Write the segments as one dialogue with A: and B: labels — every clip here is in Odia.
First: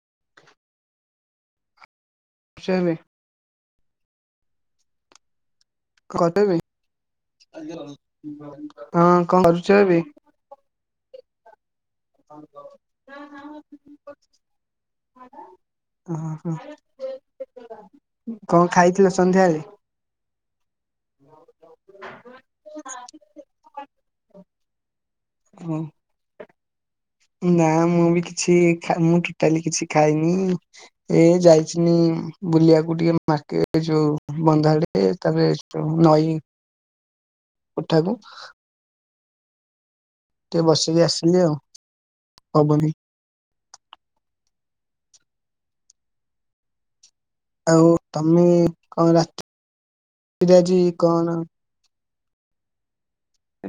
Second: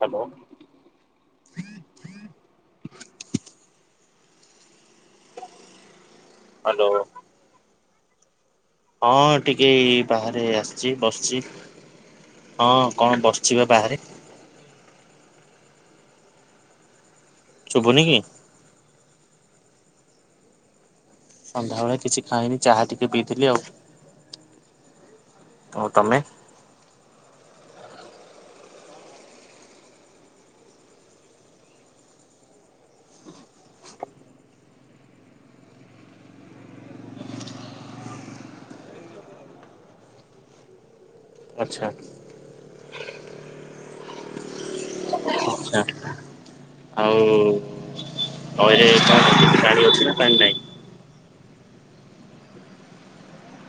A: ହ୍ୟାଲୋ।
B: [unintelligible] କଛବ
A: ହ୍ୟାଲୋ
B: ହଁ
A: ହଁ
B: କଣ
A: ଟିକେ
B: କରୁଛ ଏବେ?
A: ବାହାରେ ଆସିଛି ବସିଛି ହଁ କଣ ବସିଛି ବା ବାହାରେ।
B: ଓ ହୋ
A: ଶୁଭୁନି କି?
B: କଣ ଖାଇଥିଲ ସନ୍ଧ୍ୟାବେଳେ?
A: ସନ୍ଧ୍ୟାବେଳେ କିଛି ଖାଇନି ଚାହା ଟିକେ ପିଇଥିଲି ଆଉ
B: ହୁଁ।
A: ଆଉ ତମେ?
B: ନା ମୁଁ ବି କିଛି ମୁଁ ଟୋଟାଲି କିଛି ଖାଇନି। ଏ ଯାଇଚିନି ବୁଲିବାକୁ ଟିକେ ମାର୍କେଟ ଯୋଉ ବନ୍ଧଆଡେ। ଏ ତାପରେ ସେ ଯୋଉ ନଈ
A: ହ [unintelligible]
B: ଉଠାକୁ ଟିକେ ବସିକି ଆସିଲି ଆଉ
A: ଆଚ୍ଛା
B: ଅବନି।
A: ଆଛା ଆଉ
B: ଆଉ ତମେ
A: ନଈରେ ପାଣି ଅଛି ନା ପାଣି ନାହିଁ।
B: ଜି କଣ?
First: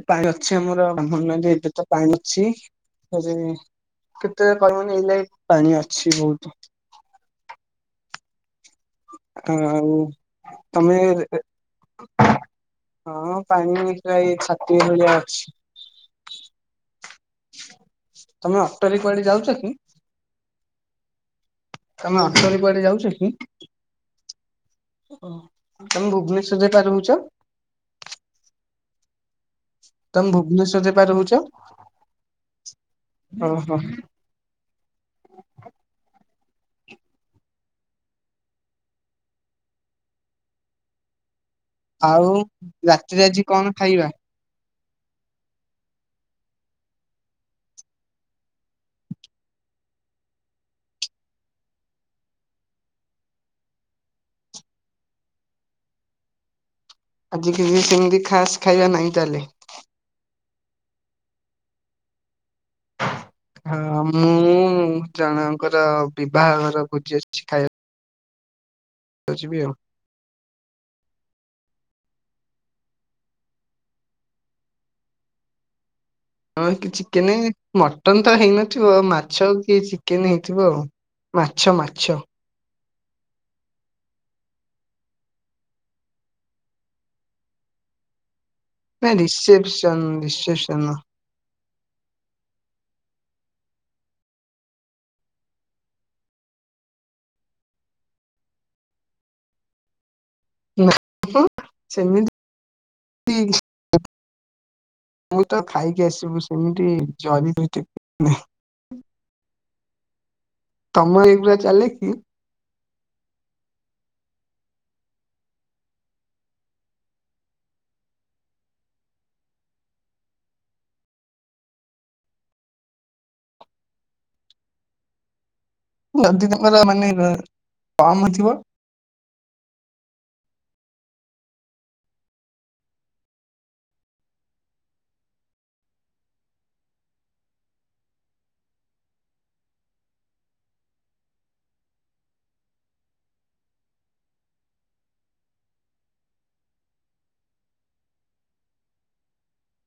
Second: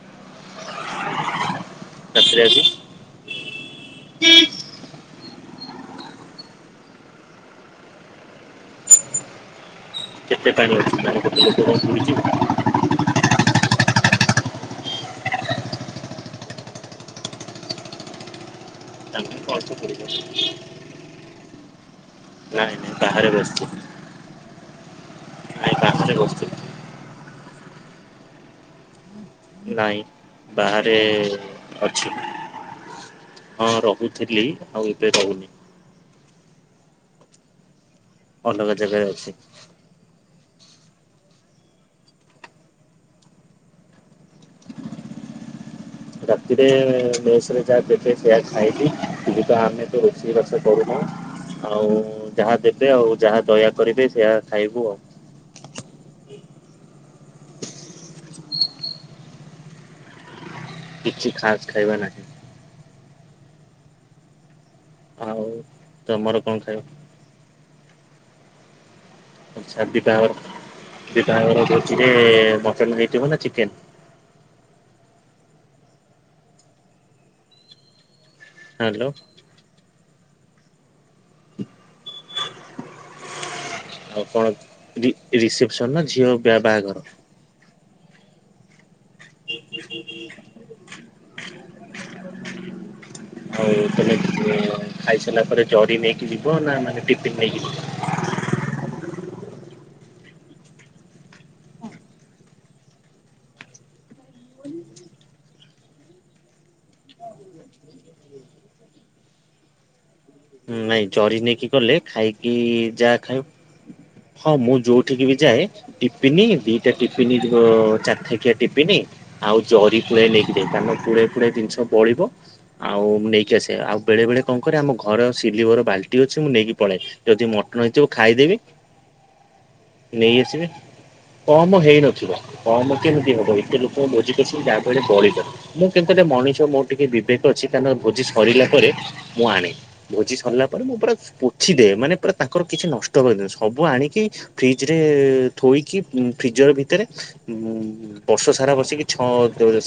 B: ପାଣି ଅଛି ଆମର ବ୍ରହ୍ମହଣି ନଦୀ ଏବେ ତ ପାଣି ଅଛି।
A: ରାତିରେ ଆଜି
B: ରେ କେତେ କହିହବିନି ଏଇ ନାକ ପାଣି ଅଛି ବହୁତ। ତାଙ୍କ ଆଉ
A: କେତେ ପାଣି
B: ତମେ
A: ଅଛି ପାଣି ରେ କଣ ବୁଡ଼ିଯିବୁ
B: ହଁ ପାଣି ଏଇ ପ୍ରାଏ ଛାତିଏ ଭଳିଆ ଅଛି ତମେ ଅଟୋରେ
A: ତା
B: କୁଆଡେ ଯାଉଚ କି?
A: ଅଳ୍ପ ବୁଡିବ
B: ତମେ ଅଟୋ ରେ
A: ନାଇଁ
B: କୁଆଡେ
A: ନାଇଁ ବାହାରେ
B: ଯାଉଚକି?
A: ବସିଛି
B: ଓ
A: ନାଇଁ
B: ତମେ
A: ବାହାରେ ବସିଛି
B: ଭୁବନେଶ୍ଵର ଯାଇପା ରହୁଛ।
A: ନାଇଁ
B: ତମେ ଭୁବନେଶ୍ୱରରେ
A: ବାହାରେ
B: ପା ରହୁଛ
A: ଅଛି ହଁ
B: ଓହୋ
A: ରହୁ ଥିଲି ଆଉ ଏବେ ରହୁନି। ଅଲଗା ଜାଗାରେ ଅଛି।
B: ଆଉ ରାତିରେ ଆଜି କଣ ଖାଇବା।
A: ରାତିରେ ମେସ୍‌ରେ ଯାହା ଦେବେେ ସେଇଆ ଖାଇଲି ଯିବା ଆମେ ତ ରୋଷେଇବାସ କରୁନୁ। ଆଉ ଯାହା ଦେବେ ଆଉ ଯାହା ଦୟା କରିବେ ସେଇଆ ଖାଇବୁ ଆଉ
B: ଆଜି କି ସେମିତି ଖାସ୍ ଖାଇବା ନାଇଁ ତାହେଲେ।
A: କିଛି ଖାସ ଖାଇବା ନାହିଁ।
B: ହଁ ମୁଁ
A: ଆଉ
B: ଜଣଙ୍କର
A: ତମର
B: ବିବାହ
A: କଣ ଖାଇବ
B: ଘର ଭୋଜି ଅଛି ଖାଇବା
A: ଆଛା ବିଭାଘର ଭୋଜିରେ ଯେ ମଟନ୍ ହେଇଥିବ ନା ଚିକେନ
B: ହଁ ଚିକେନ ମଟନ ତ ହେଇନଥିବ ଆଉ
A: ହ୍ୟାଲୋ
B: ମାଛ କି ଚି କେନ୍ ହେଇଥିବ ଆଉ ମାଛ ମାଛ
A: ଆଉ କଣ ରି ରିସେପସନ ନା ଝିଅ ବାହାଘର।
B: ନାଇଁ ରିସେପସନ୍‌ ରିସେପସନ।
A: ଆଉ ତମେ ଖାଇସାରିଲା ପରେ ଜରି ନେଇକି ଯିବ ନା ମାନେ ଟିଫିନ ନେଇକି ଯିବ।
B: [inaudible] ସେମିତି [inaudible] ମୁଁ ତ ଖାଇକି ଆସିବୁ ସେମିତି ଜରି [unintelligible]
A: ହଁ ନାଇଁ
B: ତମ
A: ଜରି
B: ଏଇଗୁଡା
A: ନେଇକି
B: ଚାଲେ
A: ଗଲେ
B: କି?
A: ଖାଇକି ଯାହା ଖାଉବ ହଁ ମୁଁ ଯୋଉଠିକି ବି ଯାଏ ଟିପିନି ଦିଟା ଟିପିନି ଚାରଥକିଆ ଟିପିନି ଆଉ ଜରି ପୁଳେ ନେଇକି ଯାଏ କାରଣ କୁଳେ ଫୁଳେ ଜିନିଷ ବଳିବ ଆଉ ନେଇକି ଆସି ଆଉ ବେଳେ ବେଳେ କଣ କରେ ଆମ ଘର ସିଲିିବର ବାଲ୍ଟି ଅଛି
B: ଯଦି
A: ମୁଁ ନେଇକି
B: ତମର ମାନେ
A: ପଳେଇଏ ଯଦି ମଟନ ହେଇଥିବ
B: କମ ଥିବ
A: ଖାଇଦେବି। ନେଇ ଆସିବେ କମ ହେଇନଥିବ କମ କେମିତି ହବ ଏତେ ଲୋକ ଭୋଜିପସିକି ଯାହା ବି ହେଲେ ବଳିବ। ମୁଁ କିନ୍ତାଟ୍ଟା ମଣିଷ ମୋର ଟିକେ ବିବେକ ଅଛି ତାଙ୍କ ଭୋଜି ସରିଲା ପରେ ମୁଁ ଆଣେ ଭୋଜି ସରିଲା ପରେ ମୁଁ ପୁରା ପୋଛିଦଏ ମାନେ ପୁରା ତାଙ୍କର କିଛି ନଷ୍ଟ କରିଦିଏନି ସବୁ ଆଣିକି ଫ୍ରିଜ୍‌ରେ ଥୋଇକି ଫ୍ରିଜର ଭିତରେ ଉଁ ବର୍ଷ ସାରା ବସିକି ଛଅ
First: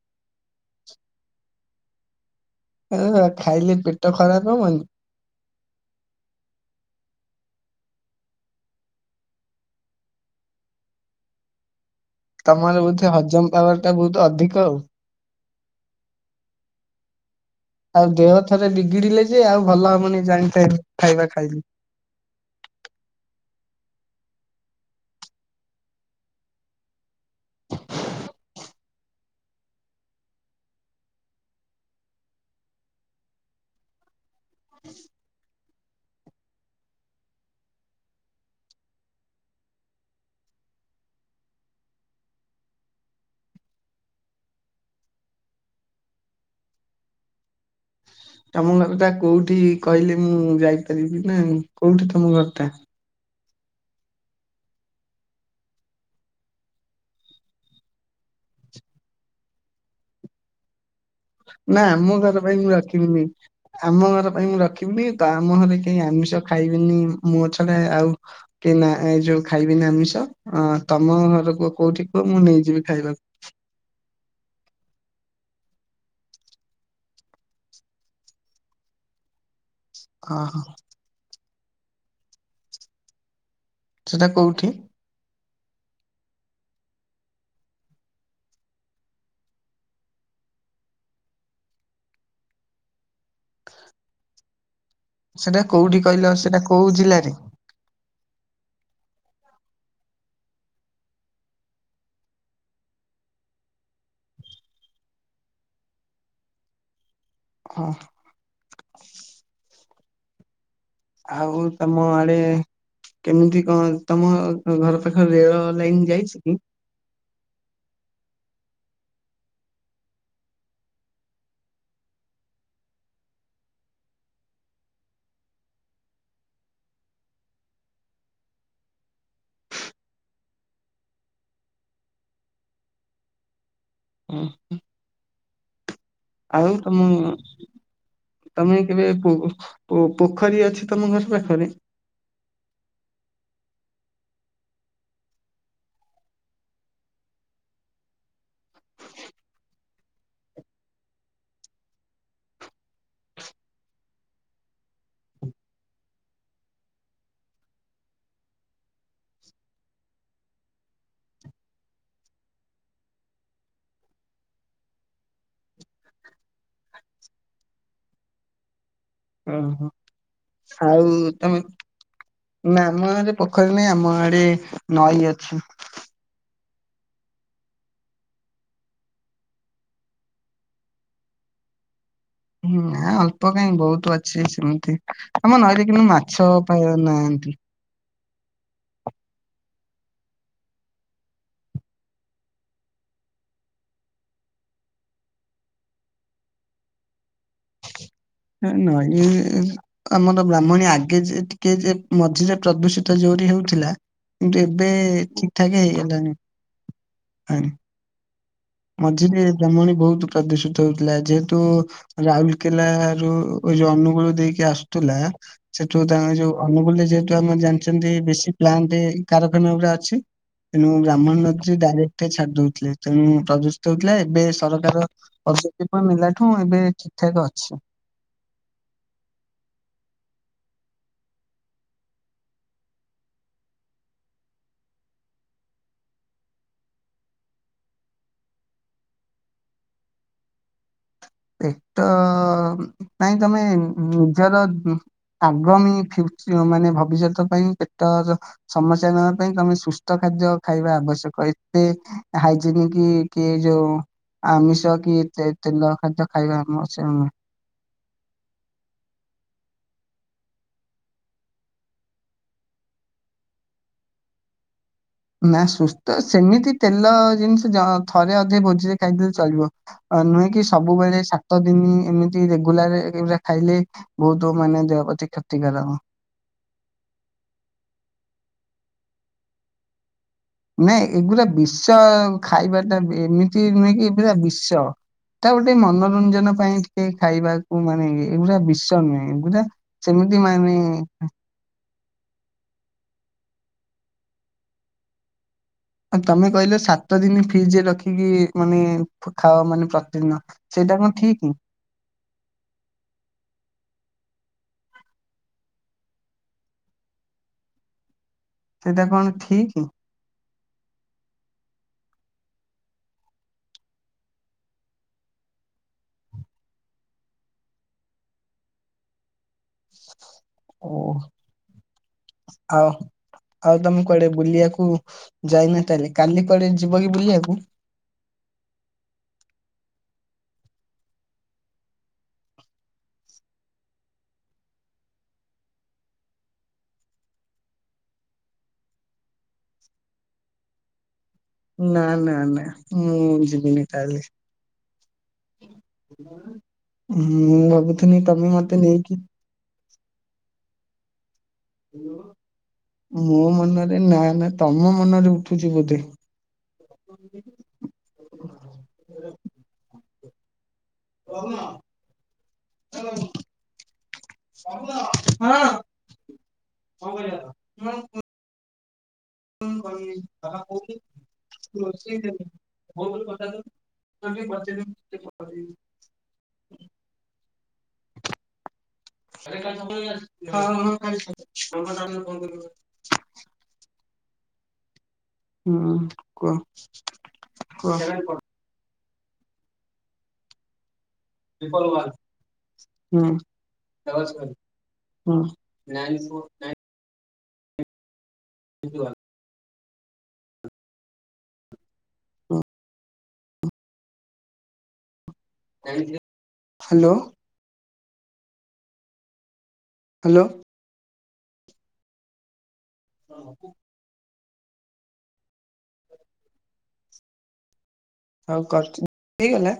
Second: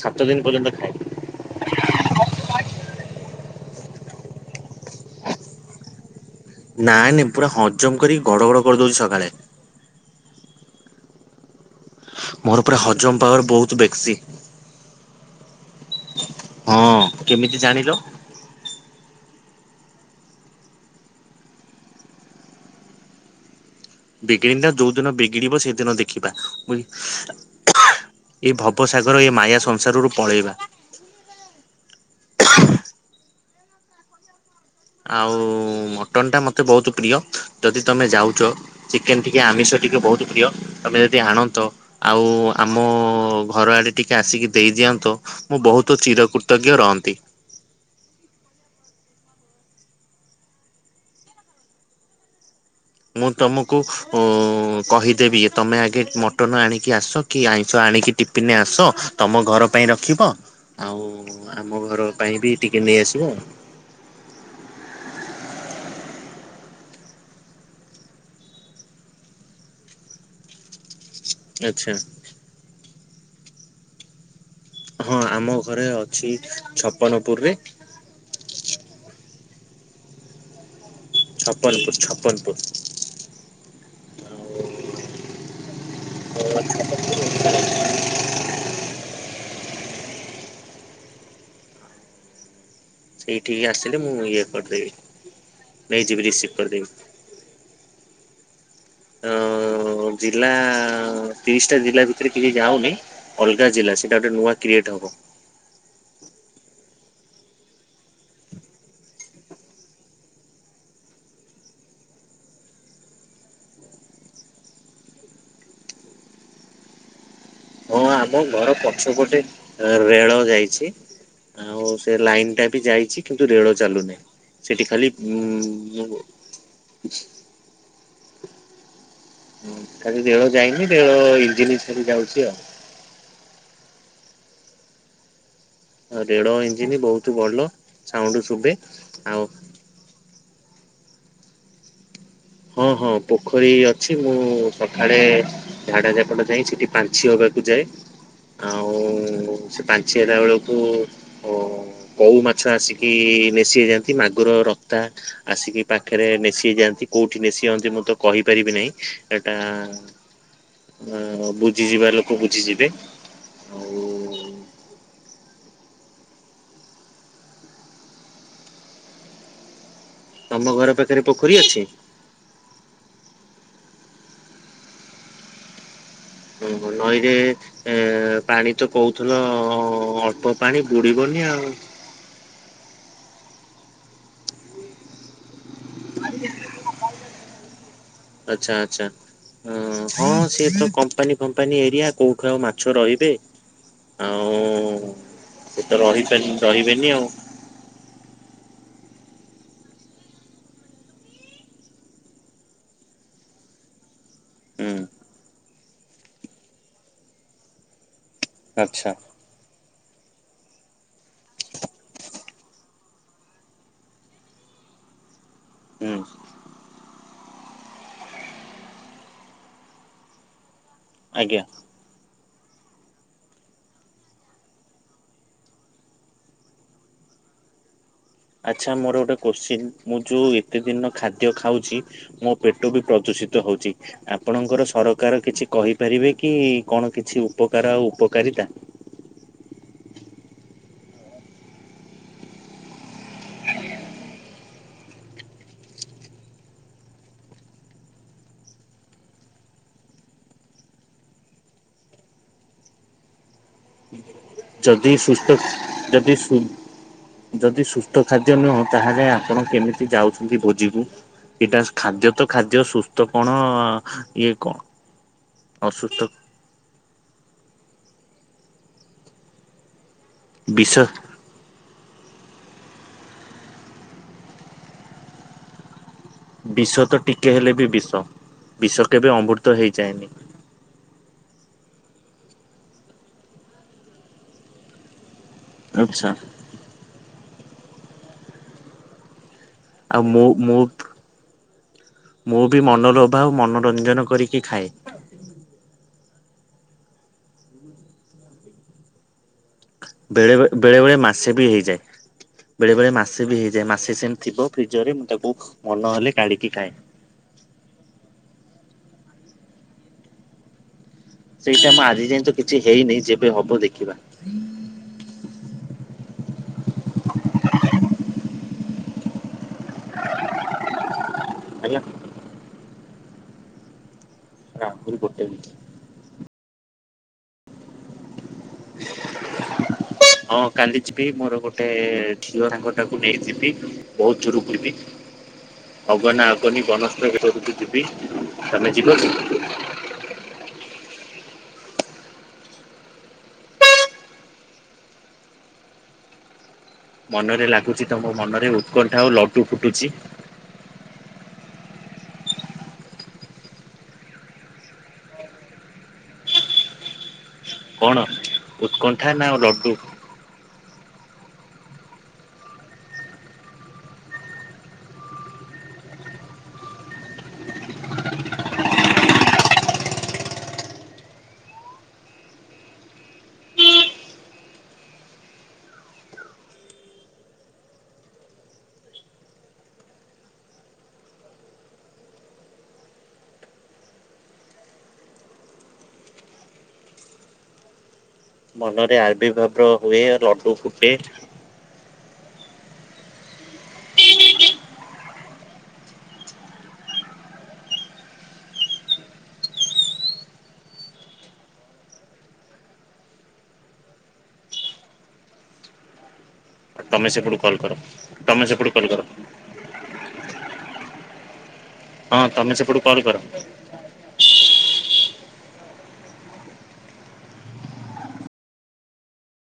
A: ସାତ ଦିନ ପର୍ଯ୍ୟନ୍ତ ଖାଏ।
B: ଓ ହୋ ଖାଇଲେ ପେଟ ଖରାପ ହବନି।
A: ନାଇଁ ନାଇଁ ପୁରା ହଜମ କରି କି ଗଡଘଡ କରିଦଉଚି ସକାଳେ ମୋର ପୁରା
B: ତମର ବୋଧେ
A: ହଜମ ପାୱାର ବହୁତ
B: ଟା
A: ବେକ୍ସି।
B: ଅଧିକ ଆଉ।
A: ହଁ। କେମିତି ଜାଣେ
B: ଆଉ ଦେହ ଥରେ ବିଗିଡିଲେ ଯେ ଆଉ ଭଲ ହବନି ଜାଣିଥା ଏମିତି ଖାଇବା ଖାଇଲି।
A: ବିଗିଡି ନା ଯୋଉ ଦିନ ବିଗିଡିବ ସେଇଦିନ ଦେଖିବା ମୁଁ ଏଇ ଭବସାଗର ଏ ମାୟା ସଂସାରରୁ ପଳେଇବା। କଟନ୍ଟା ମୋତେ ବୋହୁତ ପ୍ରିୟ ଯଦି ତୁମେ ଯାଉଚ ଚିକେନ ଟିକେ ଆମିଷ ଟିକେ ବୋହୁତ ପ୍ରିୟ ତମେ ଯଦି ଆଣନ୍ତ। ଆଉ ଆମ ଘର ଆଡେ ଟିକେ ଆସିକି ଦେଇ ଦିଅନ୍ତ। ମୁଁ ବହୁତ ଚିର କୃତଜ୍ଞ ରହନ୍ତି।
B: ତମ ଘର ଟା କୋଉଠି କହିଲେ ମୁଁ ଯାଇପାରିବି ନା କୋଉଠି ତମ ଘର ଟା?
A: ମୁଁ ତୁମକୁ କହିଦେବି ଯେ ତୁମେ ଆଗେ ମଟନ ଆଣିକି ଆସ କି ଆଇଁଷ ଆଣିକି ଟିଫିନରେ ଆସ ତମ ଘର ପାଇଁ ରଖିବ ଆଉ
B: ନା ଆମ ଘର
A: ବି
B: ପାଇଁ ମୁଁ
A: ଟିକେ ନେଇ ଆସିବ
B: ରଖିବିନି। ଆମ ଘର ପାଇଁ ମୁଁ ରଖିବିନି ତ ଆମ ଘରେ କେହି ଆମିଷ ଖାଇବନି ମୋ ଛଡ଼ା ଆଉ କି ନା ଏ ଯୋଉ ଖାଇବିନି ଆମିଷ ତମ ଘରକୁ
A: ଆଚ୍ଛା
B: କୋଉଠି କୁହ ମୁଁ ନେଇଯିବି ଖାଇବାକୁ।
A: ହଁ ଆମ ଘରେ ଅଛି ଛପନପୁରରେ।
B: ଅହ।
A: ଛପନପୁର ଛପନପୁର।
B: ସେଟା କୋଉଠି
A: [inaudible] ସେଇଠିକି ଆସିଲେ ମୁଁ ଇଏ କରିଦେବି
B: ସେଟା କୋଉଠି କହିଲ ସେଟା କୋଉ ଜିଲ୍ଲାରେ
A: ଆଁ ଜିଲ୍ଲା ତିରିଶଟା ଜିଲ୍ଲା ଭିତରେ କିଛି ଯାଉନି ଅଲଗା ଜିଲ୍ଲା ସେଇଟା ଗୋଟେ ନୂ। ଆ କ୍ରିଏଟ ହେବ
B: ହଁ। ଆଉ ତମ ଆଡେ କେମିତି କଣ ତମ ଘ୍ ଘର ପାଖରେ ରେଳ ଲାଇନ ଯାଇଛି କି?
A: ହଁ ଆମ ଘର ପଛପଟେ ରେଳ ଯାଇଛି। ଆଉ ସେ ଲାଇନ୍ ଟା ବି ଯାଇଚି କିନ୍ତୁ ରେଳ ଚାଲୁନି। ସେଠି ଖାଲି ଉଁ ହୁଁ କାଲି ରେଳ ଯାଇନି ରେଳ ଇଞ୍ଜିନ ଖାଲି ଯାଉଚି ଆଉ।
B: ହଁ।
A: ଆଉ। ରେଳ
B: ଆଉ
A: ଇଞ୍ଜିନ
B: ତମ
A: ବହୁତ ଭଲ ସାଉଣ୍ଡ ଶୁଭେ
B: ତମେ କେବେ
A: ଆଉ
B: ପୁଅକୁ ଓ ପୋଖରୀ ଅଛି ତମ ଘର ପାଖରେ?
A: ହଁ ହଁ ପୋଖରୀ ଅଛି ମୁଁ ସଖାଳେ ଝାଡ ଝପଟ ଯାଇ ସେଇଠି ପାଞ୍ଚି ହବାକୁ ଯାଏ। ଆଉ ସେ ପାଞ୍ଚେ ହେଲା ବେଳକୁ ଓ କଉ ମାଛ ଆସିକି ନେସିି ହେଇଯାଆନ୍ତି ମାଗୁର ରକ୍ତା ଆସିକି ପାଖରେ ନେସିି ହେଇଯାଆନ୍ତି। କୋଉଠି ନେଶି ହନ୍ତି ମୁଁ ତ କହିପାରିବି ନାହିଁ ହେଟା ଅ ବୁଝିଯିବା ଲୋକ ବୁଝିଯିବେ ଆଉ
B: ଓହୋ
A: ତମ ଘର
B: ଆଉ
A: ପାଖରେ ପୋଖରୀ
B: ତମେ
A: ଅଛି
B: ନା ଆମ ଗରେ ପୋଖରୀ ନାାଇଁ ଆମ ଆଡେ ନଈ ଅଛି।
A: ଓହୋ ନଈରେ ଏଁ ପାଣି ତ କହୁଥିଲ ଅଳ୍ପ ପାଣି ବୁଡିବନି ଆଉ।
B: ହୁଁ ନା ଅଳ୍ପ କାଇଁ ବୋହୁତ ଅଛି ସେମିତି ଆମ ନଈରେ କିନ୍ତୁ ମାଛ ପ୍ରାୟ ନାହାନ୍ତି।
A: ଆଛା ଆଛା। ହଁ ହଁ ସିଏ ତ କମ୍ପାନୀ ଫମ୍ପାନୀ ଏରିଆ କୋଉଠୁ ଆଉ ମାଛ ରହିବେ। ଆଉ ସେ ତ ରହିପା ରହିବେନି ଆଉ।
B: ହେ ନଈ ଆମର ବ୍ରାହ୍ମଣୀ ଆଗେ ଯେ ଟିକେ ଯେ ମଝିରେ ପ୍ରଦୂଷିତ ଯୋରି ହେଉଥିଲା। କିନ୍ତୁ ଏବେ
A: ହୁଁ।
B: ଠିକ୍ ଠାକ୍ ହେଇଗଲାଣି। ପାଣି।
A: ଆଚ୍ଛା
B: ମଝିରେ ବ୍ରାହ୍ମଣୀ ବୋହୁତ ପ୍ରଦୂଷିତ ହେଉଥିଲା ଯେହେତୁ ରାଉରକେଲରୁ ଯୋଉ ଅନୁଗୁଳ ଦେଇକି ଆସୁଥିଲା ସେଠୁ
A: ହୁଁ।
B: ତାଙ୍କ ଏ ଯୋଉ ଅନୁକୂଲ ଯେହେତୁ ଆମେ ଜାଣିଛନ୍ତି ବେଶୀ ପ୍ଲାଣ୍ଟ କାରଖାନା ଗୁଡା ଅଛି। ତେଣୁ ବ୍ରାହ୍ମଣ
A: ଆଜ୍ଞା
B: ନଚି ଡାଇରେକ୍ଟ ଛାଡିଦଉଥିଲେ ତେଣୁ ପ୍ରଦୂଷିତ ହେଉଥିଲା ଏବେ ସରକାର ଔଣ ନେଲାଠୁ ଏବେ ଠିକଠାକ ଅଛି।
A: ଆଚ୍ଛା ମୋର ଗୋଟେ କୋଶ୍ଚିନ୍ ମୁଁ ଯୋଉ ଏତେ ଦିନ ଖାଦ୍ୟ ଖାଉଛି ମୋ ପେଟ ବି ପ୍ରଦୂଷିତ ହଉଛି। ଆପଣଙ୍କର ସରକାର କିଛି କହିପାରିବେ କି କଣ କିଛି ଉପକାର ଆଉ ଉପକାରିତା?
B: ପେଟ ପାଇଁଁ ତମେ ନିଜର ଆଗାମୀ ଫିୟୁ ମାନେ ଭବିଷ୍ୟତ ପାଇଁ ପେଟ ଜ ସମସ୍ୟା ନବା ପାଇଁ ତମେ ସୁସ୍ଥ ଖାଦ୍ୟ ଖାଇବା ଆବଶ୍ୟକ ଏତେ ହାଇଜନିକ କି ଯୋଉ ଆମିଷ
A: ଯଦି
B: କି
A: ସୁସ୍ଥ
B: ତେ ତେଲ ଖାଦ୍ୟ
A: ଯଦି ସୁ
B: ଖାଇବା ଆବଶ୍ୟକ ନୁହେଁ।
A: ଯଦି ସୁସ୍ଥ ଖାଦ୍ୟ ନୁହଁ ତାହେଲେ ଆପଣ କେମିତି ଯାଉଛନ୍ତି ଭୋଜିକୁୁ। ଏଇଟା ଖାଦ୍ୟ ତ ଖାଦ୍ୟ ସୁସ୍ଥ କଣ ଇଏ କଣ?
B: ନା ସୁସ୍ଥ
A: ଅସୁସ୍ଥ
B: ସେମିତି ତେଲ ଜିନିଷ ଥରେ ଅଧେ ଭୋଜିରେ ଖାଇଦେଲେ ଚଳିବ। ନୁହେଁ କି
A: ବିଷ
B: ସବୁବେଳେ ସତ ଦିନ ଏମିତି ରେଗୁଲାରା ଏୟୁରା ଖାଇଲେ ବହୁତ ମାନେ ଦେହ ପ୍ରତି କ୍ଷତି କାରକ।
A: ବିଷ ତ ଟିକେ ହେଲେ ବି ବିଷ ବିଷ କେବେ ଅମୃତ ହେଇଯାଏନି।
B: ନାଇଁ ଏଗୁରା ବିଶ ଖାଇବାଟା ଏମିତି ନୁହେଁ କି ଏ ପୁରା ବିଶ। ତା ଗୋଟେ
A: ଆଚ୍ଛା।
B: ମନୋରଞ୍ଜନ ପାଇଁ ଟ ଖାଇବାକୁ ମାନେ ଏଗୁଡା ବିଷ ନୁହେଁ ଏଗୁୁରା
A: ଆଉ ମୁଁ ମୁଁ ମୁଁ ବି ମନରୋଭାବ ମନୋରଞ୍ଜନ କରିକି ଖାଏ।
B: ତମେ କହିଲ ସାତ ଦିନ ଫ୍ରିଜରେ ରଖିକି ମାନେ ଖାଅ ମାନେ ପ୍ରତିଦିନ
A: ବେଳେ
B: ସେଇଟା
A: ବେଳେ
B: କଣ
A: ବେଳେ ମାସେ
B: ଠିକ
A: ବି ହେଇଯାଏ। ବେଳେ ବେଳେ ମାସେ ବି ହେଇଯାଏ ମାସେ ସେମ ଥିବ ଫ୍ରିଜ ରେ ମୁଁ ତାକୁ ମନ ହେଲେ କାଢିକି ଖାଏ।
B: ସେଇଟା କଣ ଠିକ?
A: ସେଇଟା ମୁଁ ଆଜି ଯାଇଏ ତ କିଛି ହେଇନି ଯେବେ ହବ ଦେଖିବା। [inaudible]
B: ଓ
A: ହେଲା
B: ଆଉ। ଆଉ ତମେ କୁଆଡେ ବୁଲିବାକୁ
A: ଆହୁରି ଗୋଟେ ମିନିଟ୍।
B: ଯାଇନ ତାହେଲେ କାଲି କୁଆଡେ ଯିବ କି ବୁଲିବାକୁ?
A: ହଁ କାଲି ଯିବି ମୋର ଗୋଟେ ଝିଅ ସାଙ୍ଗ ଟାକୁ ନେଇଯିବି। ବହୁତ ଜୋରୁ କରିବି। ଅଗନା ଅଗନି ବନସ୍ତ୍ରଟକୁୁ ଯିବି ତମେ ଯିବ କି?
B: ନା ନା ନା ମୁଁ ଯିବିନି ତାହାଲେ। ମୁଁ
A: ମନରେ
B: ଭାବୁଥିଲି ତମେ ମତେ ନେଇକି
A: ଫୁଟୁ ଫୁଟୁଛି।
B: ମୋ ମନରେ ନା ନା ତମ ମନରେ ଉଠୁଛି ବୋଧେ। [inaudible]
A: କଣ ଉତ୍କଣ୍ଠା ନା ଲଡୁ।
B: [inaudible] ହଁ। [unintelligible] [inaudible] [unintelligible]
A: [inaudible]
B: [inaudible] [unintelligible] ହୁଁ କୁହ କୁହ।
A: ମନରେ ଆଳବିଭାବର ହୁଏ ଲଡୁ ଫୁଟେ।
B: [unintelligible] [unintelligible] [unintelligible] ହୁଁ [unintelligible] ହ୍ୟାଲୋ
A: ତମେ ସେପଟୁ କଲ୍ କର, ତମେ ସେପଟୁ କଲ୍ କର।
B: ହ୍ୟାଲୋ।
A: ହଁ ତମେ ସେପଟୁ କଲ କର।
B: ହଁ କରୁଚି ହେଇଗଲା।